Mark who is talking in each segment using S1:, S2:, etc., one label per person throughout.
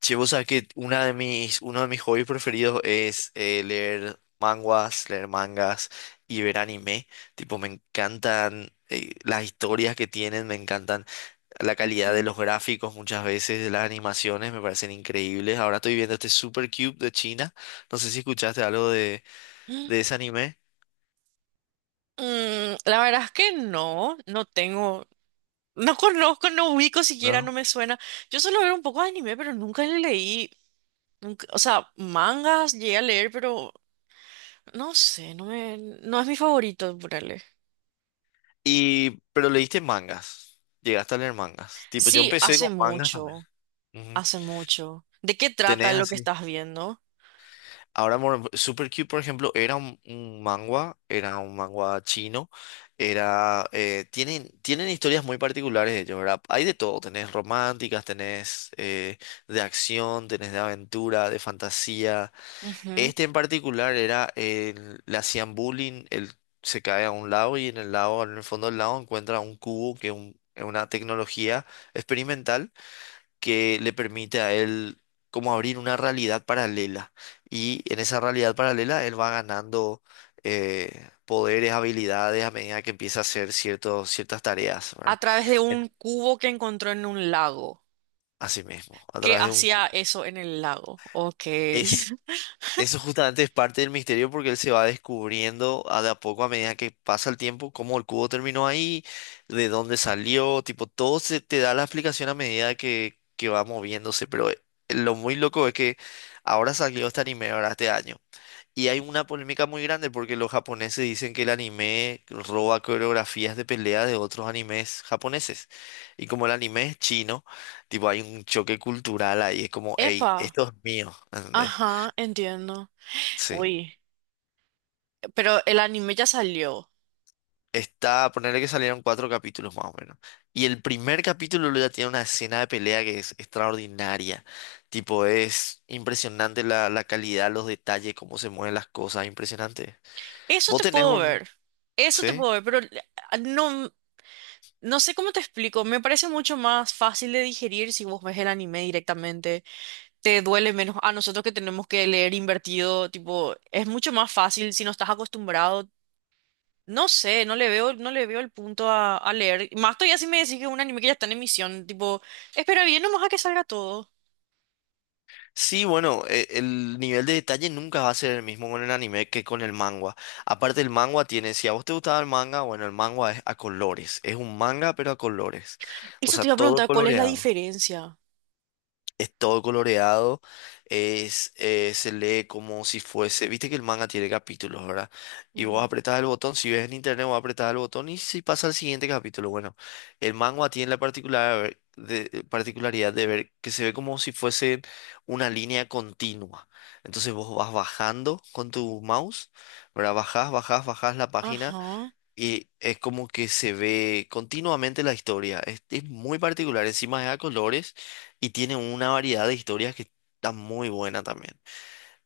S1: Che, vos sabés que uno de mis hobbies preferidos es leer mangas y ver anime. Tipo, me encantan las historias que tienen, me encantan la calidad de
S2: Ujú.
S1: los gráficos muchas veces, de las animaciones, me parecen increíbles. Ahora estoy viendo este Super Cube de China. No sé si escuchaste algo de ese anime,
S2: Mm, la verdad es que no, no tengo, no conozco, no ubico siquiera, no
S1: ¿no?
S2: me suena. Yo solo veo un poco de anime, pero nunca le leí, o sea, mangas llegué a leer, pero no sé, no me, no es mi favorito, ponerle.
S1: Y, pero leíste mangas. Llegaste a leer mangas. Tipo, yo
S2: Sí,
S1: empecé
S2: hace
S1: con mangas también.
S2: mucho,
S1: Ujú.
S2: hace mucho. ¿De qué trata
S1: ¿Tenés
S2: lo que
S1: así?
S2: estás viendo?
S1: Ahora, bueno, Super Cube, por ejemplo, era un manga, chino, tienen historias muy particulares de ellos, ¿verdad? Hay de todo, tenés románticas, tenés de acción, tenés de aventura, de fantasía.
S2: Ujú.
S1: Este en particular le hacían bullying, él se cae a un lado y en el lado, en el fondo del lado encuentra un cubo que es una tecnología experimental que le permite a él como abrir una realidad paralela. Y en esa realidad paralela él va ganando poderes, habilidades a medida que empieza a hacer ciertas tareas,
S2: A
S1: ¿verdad?
S2: través de un
S1: En-
S2: cubo que encontró en un lago.
S1: Así mismo, a
S2: ¿Qué
S1: través de un
S2: hacía
S1: cubo.
S2: eso en el lago? Ok.
S1: Es Eso justamente es parte del misterio porque él se va descubriendo a de a poco a medida que pasa el tiempo cómo el cubo terminó ahí, de dónde salió, tipo, todo se te da la explicación a medida que va moviéndose, pero lo muy loco es que ahora salió este anime ahora este año. Y hay una polémica muy grande porque los japoneses dicen que el anime roba coreografías de pelea de otros animes japoneses. Y como el anime es chino, tipo hay un choque cultural ahí, es como, hey,
S2: Epa.
S1: esto es mío, ¿entendés?
S2: Ajá, entiendo.
S1: Sí.
S2: Uy. Pero el anime ya salió.
S1: Está, ponerle que salieron cuatro capítulos más o menos. Y el primer capítulo luego ya tiene una escena de pelea que es extraordinaria. Tipo, es impresionante la calidad, los detalles, cómo se mueven las cosas, impresionante.
S2: Eso
S1: Vos
S2: te
S1: tenés
S2: puedo
S1: un...
S2: ver. Eso te
S1: ¿Sí?
S2: puedo ver, pero no, no sé cómo te explico. Me parece mucho más fácil de digerir si vos ves el anime directamente. Te duele menos. A nosotros que tenemos que leer invertido, tipo, es mucho más fácil si no estás acostumbrado. No sé, no le veo, no le veo el punto a leer. Más todavía si me decís que es un anime que ya está en emisión, tipo, espera bien nomás a que salga todo.
S1: Sí, bueno, el nivel de detalle nunca va a ser el mismo con el anime que con el manga. Aparte el manga tiene, si a vos te gustaba el manga, bueno, el manga es a colores. Es un manga pero a colores. O
S2: Eso
S1: sea,
S2: te iba a
S1: todo
S2: preguntar, ¿cuál es la
S1: coloreado.
S2: diferencia?
S1: Es todo coloreado, se lee como si fuese, viste que el manga tiene capítulos, ¿verdad? Y vos
S2: Ujú.
S1: apretás el botón, si ves en internet vos apretás el botón y si pasa al siguiente capítulo, bueno, el manga tiene la particularidad de ver que se ve como si fuese una línea continua. Entonces vos vas bajando con tu mouse, ¿verdad? Bajás, bajás, bajás la página
S2: Ajá.
S1: y es como que se ve continuamente la historia. Es muy particular. Encima es a colores y tiene una variedad de historias que está muy buena también.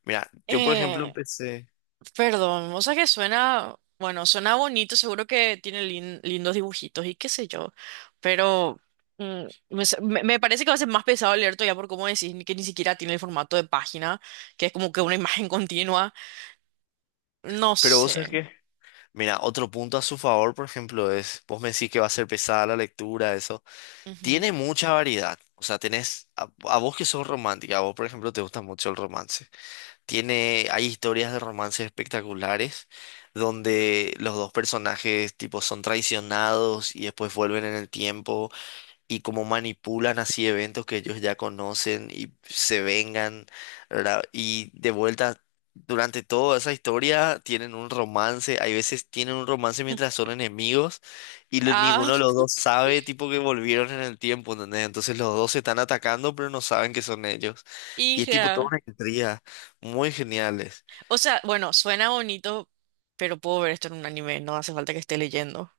S1: Mira, yo por ejemplo
S2: Eh,
S1: empecé.
S2: Perdón, o sea que suena, bueno, suena bonito, seguro que tiene lindos dibujitos y qué sé yo, pero mm, me parece que va a ser más pesado leer todavía por cómo decís que ni siquiera tiene el formato de página, que es como que una imagen continua, no
S1: Pero vos sabés
S2: sé.
S1: que. Mira, otro punto a su favor, por ejemplo, es. Vos me decís que va a ser pesada la lectura, eso.
S2: Ujú.
S1: Tiene mucha variedad. O sea, tenés. A vos que sos romántica, a vos por ejemplo te gusta mucho el romance. Hay historias de romances espectaculares donde los dos personajes tipo son traicionados y después vuelven en el tiempo y cómo manipulan así eventos que ellos ya conocen y se vengan, ¿verdad? Y de vuelta, durante toda esa historia tienen un romance, hay veces tienen un romance mientras son enemigos y
S2: Ah,
S1: ninguno de los dos sabe, tipo que volvieron en el tiempo, ¿entendés? Entonces los dos se están atacando pero no saben que son ellos. Y es tipo toda
S2: hija.
S1: una intriga, muy geniales.
S2: O sea, bueno, suena bonito, pero puedo ver esto en un anime, no hace falta que esté leyendo.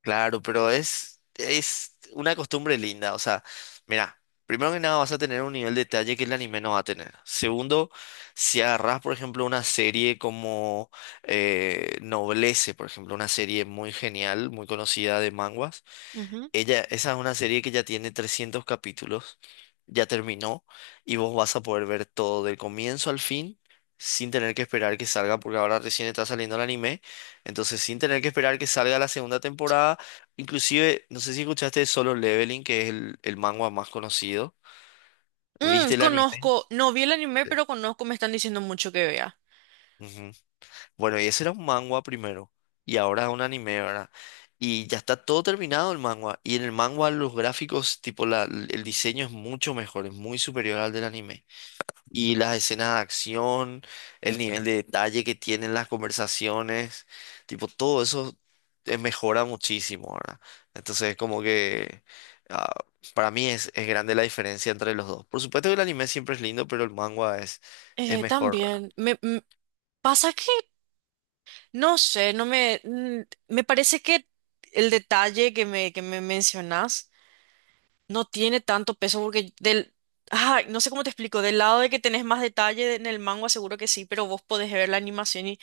S1: Claro, pero es una costumbre linda. O sea, mira, primero que nada vas a tener un nivel de detalle que el anime no va a tener. Segundo, si agarras, por ejemplo, una serie como Noblesse, por ejemplo, una serie muy genial, muy conocida de manguas.
S2: Ujú.
S1: Ella, esa es una serie que ya tiene 300 capítulos, ya terminó y vos vas a poder ver todo del comienzo al fin sin tener que esperar que salga, porque ahora recién está saliendo el anime, entonces sin tener que esperar que salga la segunda temporada, inclusive, no sé si escuchaste de Solo Leveling, que es el manga más conocido,
S2: Mm,
S1: ¿viste el anime?
S2: conozco, no vi el anime,
S1: Sí.
S2: pero conozco, me están diciendo mucho que vea.
S1: Ujú. Bueno, y ese era un manga primero, y ahora es un anime, ¿verdad? Y ya está todo terminado el manga, y en el manga los gráficos, tipo el diseño es mucho mejor, es muy superior al del anime. Y las escenas de acción, el nivel de detalle que tienen las conversaciones, tipo todo eso mejora muchísimo, ¿verdad? Entonces, como que ah, para mí es grande la diferencia entre los dos. Por supuesto que el anime siempre es lindo, pero el manga es mejor, ¿verdad?
S2: También, pasa que, no sé, no me, me parece que el detalle que me mencionas no tiene tanto peso porque del... Ay, no sé cómo te explico. Del lado de que tenés más detalle en el manga, seguro que sí, pero vos podés ver la animación y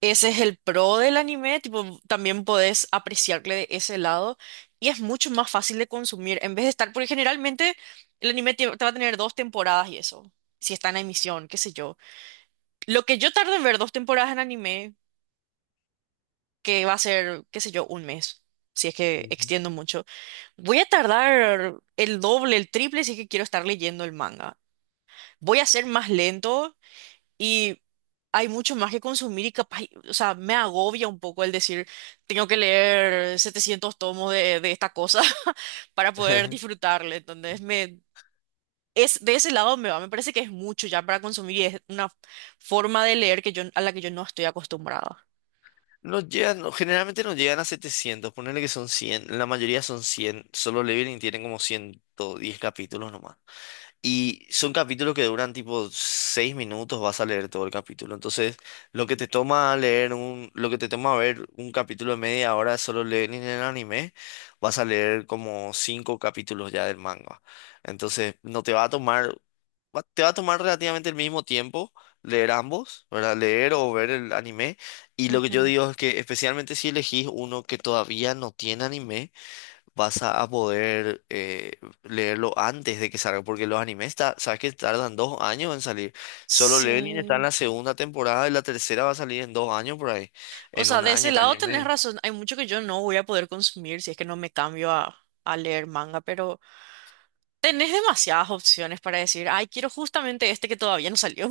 S2: ese es el pro del anime. Tipo, también podés apreciarle de ese lado y es mucho más fácil de consumir en vez de estar, porque generalmente el anime te va a tener dos temporadas y eso, si está en emisión, qué sé yo. Lo que yo tardo en ver dos temporadas en anime, que va a ser, qué sé yo, un mes, si es que
S1: Ujú.
S2: extiendo mucho. Voy a tardar el doble, el triple si es que quiero estar leyendo el manga. Voy a ser más lento y hay mucho más que consumir y capaz, o sea, me agobia un poco el decir, tengo que leer 700 tomos de esta cosa para poder disfrutarle. Entonces, me, es, de ese lado me va, me parece que es mucho ya para consumir y es una forma de leer que yo, a la que yo no estoy acostumbrada.
S1: No, generalmente nos llegan a 700, ponerle que son 100, la mayoría son 100. Solo Leveling tienen como 110 capítulos nomás. Y son capítulos que duran tipo 6 minutos, vas a leer todo el capítulo. Entonces, lo que te toma ver un capítulo de media hora de Solo Leveling en el anime, vas a leer como 5 capítulos ya del manga. Entonces, no te va a tomar, te va a tomar relativamente el mismo tiempo leer ambos, ¿verdad? Leer o ver el anime. Y lo que yo
S2: Ujú.
S1: digo es que especialmente si elegís uno que todavía no tiene anime, vas a poder leerlo antes de que salga, porque los animes, sabes que tardan 2 años en salir. Solo Leveling está en
S2: Sí.
S1: la segunda temporada y la tercera va a salir en 2 años por ahí,
S2: O
S1: en
S2: sea, de ese
S1: un año
S2: lado
S1: y
S2: tenés
S1: medio.
S2: razón. Hay mucho que yo no voy a poder consumir si es que no me cambio a, leer manga, pero tenés demasiadas opciones para decir, ay, quiero justamente este que todavía no salió.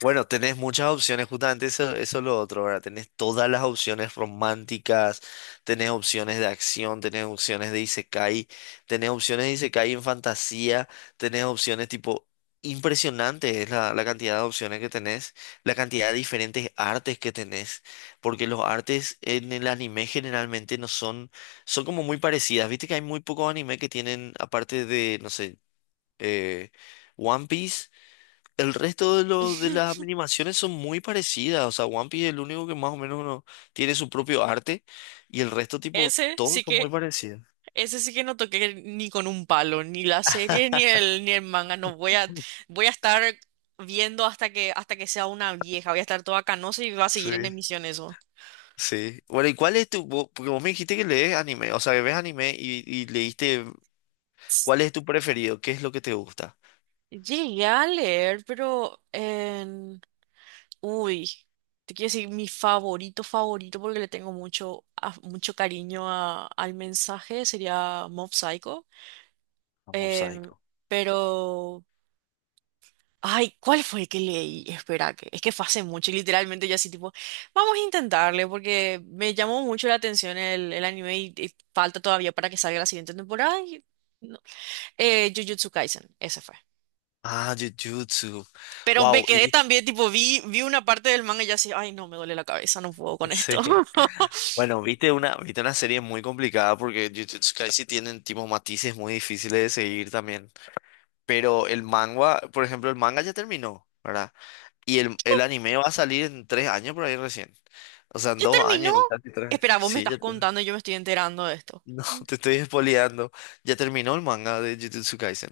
S1: Bueno, tenés muchas opciones, justamente eso, eso es lo otro, ¿verdad? Tenés todas las opciones románticas, tenés opciones de acción, tenés opciones de isekai, tenés opciones de isekai en fantasía, tenés opciones tipo... Impresionante es la cantidad de opciones que tenés, la cantidad de diferentes artes que tenés, porque los artes en el anime generalmente no son, son como muy parecidas. Viste que hay muy pocos anime que tienen, aparte de, no sé, eh, One Piece. El resto de, los de las animaciones son muy parecidas. O sea, One Piece es el único que más o menos uno tiene su propio arte. Y el resto, tipo,
S2: Ese
S1: todos
S2: sí
S1: son muy
S2: que,
S1: parecidos.
S2: ese sí que no toqué ni con un palo, ni la serie, ni el manga. No voy a, voy a estar viendo hasta que sea una vieja. Voy a estar toda canosa y va a seguir en
S1: Sí,
S2: emisión eso.
S1: sí. Bueno, ¿y cuál es tu...? Porque vos me dijiste que lees anime. O sea, que ves anime y leíste...
S2: Sí,
S1: ¿Cuál es tu preferido? ¿Qué es lo que te gusta?
S2: llegué a leer, pero uy, te quiero decir mi favorito, favorito, porque le tengo mucho cariño al mensaje, sería Mob Psycho.
S1: Mob
S2: Em,
S1: Psycho.
S2: pero, ay, ¿cuál fue que leí? Espera, que es que fue hace mucho y literalmente yo así tipo, vamos a intentarle, porque me llamó mucho la atención el anime y falta todavía para que salga la siguiente temporada. Y no. Jujutsu Kaisen, ese fue.
S1: Ah, Jujutsu.
S2: Pero me
S1: Wow. Y,
S2: quedé también, tipo, vi una parte del manga y ya así, ay, no, me duele la cabeza, no puedo con esto.
S1: sí. Bueno, viste una serie muy complicada porque Jujutsu Kaisen tienen tipo matices muy difíciles de seguir también. Pero el manga, por ejemplo, el manga ya terminó, ¿verdad? Y el anime va a salir en 3 años por ahí recién. O sea, en
S2: ¿Ya
S1: dos
S2: terminó?
S1: años, casi tres.
S2: Espera, vos me
S1: Sí,
S2: estás
S1: ya te...
S2: contando y yo me estoy enterando de esto.
S1: No, te estoy espoleando. Ya terminó el manga de Jujutsu Kaisen.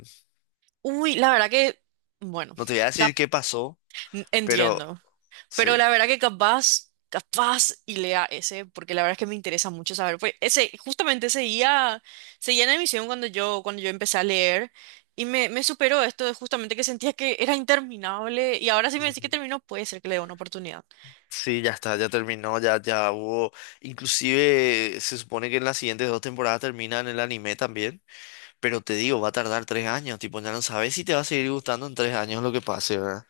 S2: Uy, la verdad que, bueno,
S1: No te voy a
S2: cap-
S1: decir qué pasó, pero
S2: entiendo.
S1: sí.
S2: Pero la verdad que capaz y lea ese, porque la verdad es que me interesa mucho saber. Pues ese, justamente seguía en emisión cuando yo empecé a leer. Y me superó esto de justamente que sentía que era interminable. Y ahora sí me decís que
S1: Ujú.
S2: terminó, puede ser que le dé una oportunidad.
S1: Sí, ya está, ya terminó, ya hubo. Inclusive se supone que en las siguientes dos temporadas terminan el anime también, pero te digo, va a tardar 3 años, tipo, ya no sabes si te va a seguir gustando en 3 años lo que pase, ¿verdad?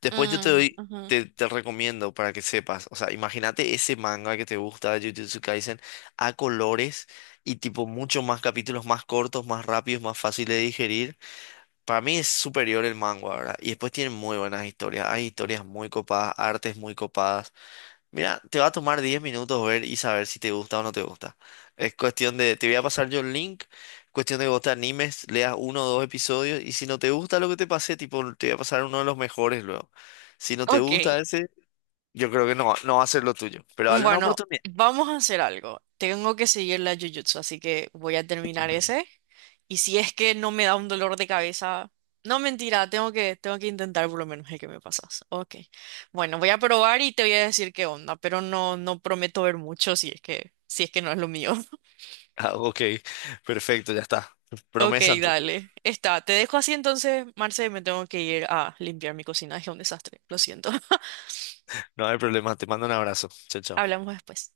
S1: Después yo te
S2: Mm,
S1: doy,
S2: ujú.
S1: te, te recomiendo para que sepas, o sea, imagínate ese manga que te gusta de Jujutsu Kaisen a colores y tipo mucho más capítulos más cortos, más rápidos, más fácil de digerir. Para mí es superior el manga, ¿verdad? Y después tienen muy buenas historias, hay historias muy copadas, artes muy copadas. Mira, te va a tomar 10 minutos ver y saber si te gusta o no te gusta. Es cuestión de, te voy a pasar yo el link, cuestión de que vos te animes, leas uno o dos episodios y si no te gusta lo que te pasé, tipo, te voy a pasar uno de los mejores luego. Si no te
S2: Ok.
S1: gusta ese, yo creo que no, no va a ser lo tuyo, pero dale una
S2: Bueno,
S1: oportunidad.
S2: vamos a hacer algo. Tengo que seguir la Jujutsu, así que voy a terminar ese. Y si es que no me da un dolor de cabeza, no mentira, tengo que intentar por lo menos el que me pasas. Ok. Bueno, voy a probar y te voy a decir qué onda, pero no, no prometo ver mucho si es que, no es lo mío.
S1: Ah, ok, perfecto, ya está.
S2: Ok,
S1: Promesa entonces.
S2: dale. Está, te dejo así entonces, Marce, me tengo que ir a limpiar mi cocina, es un desastre. Lo siento.
S1: No hay problema, te mando un abrazo. Chao, chao.
S2: Hablamos después.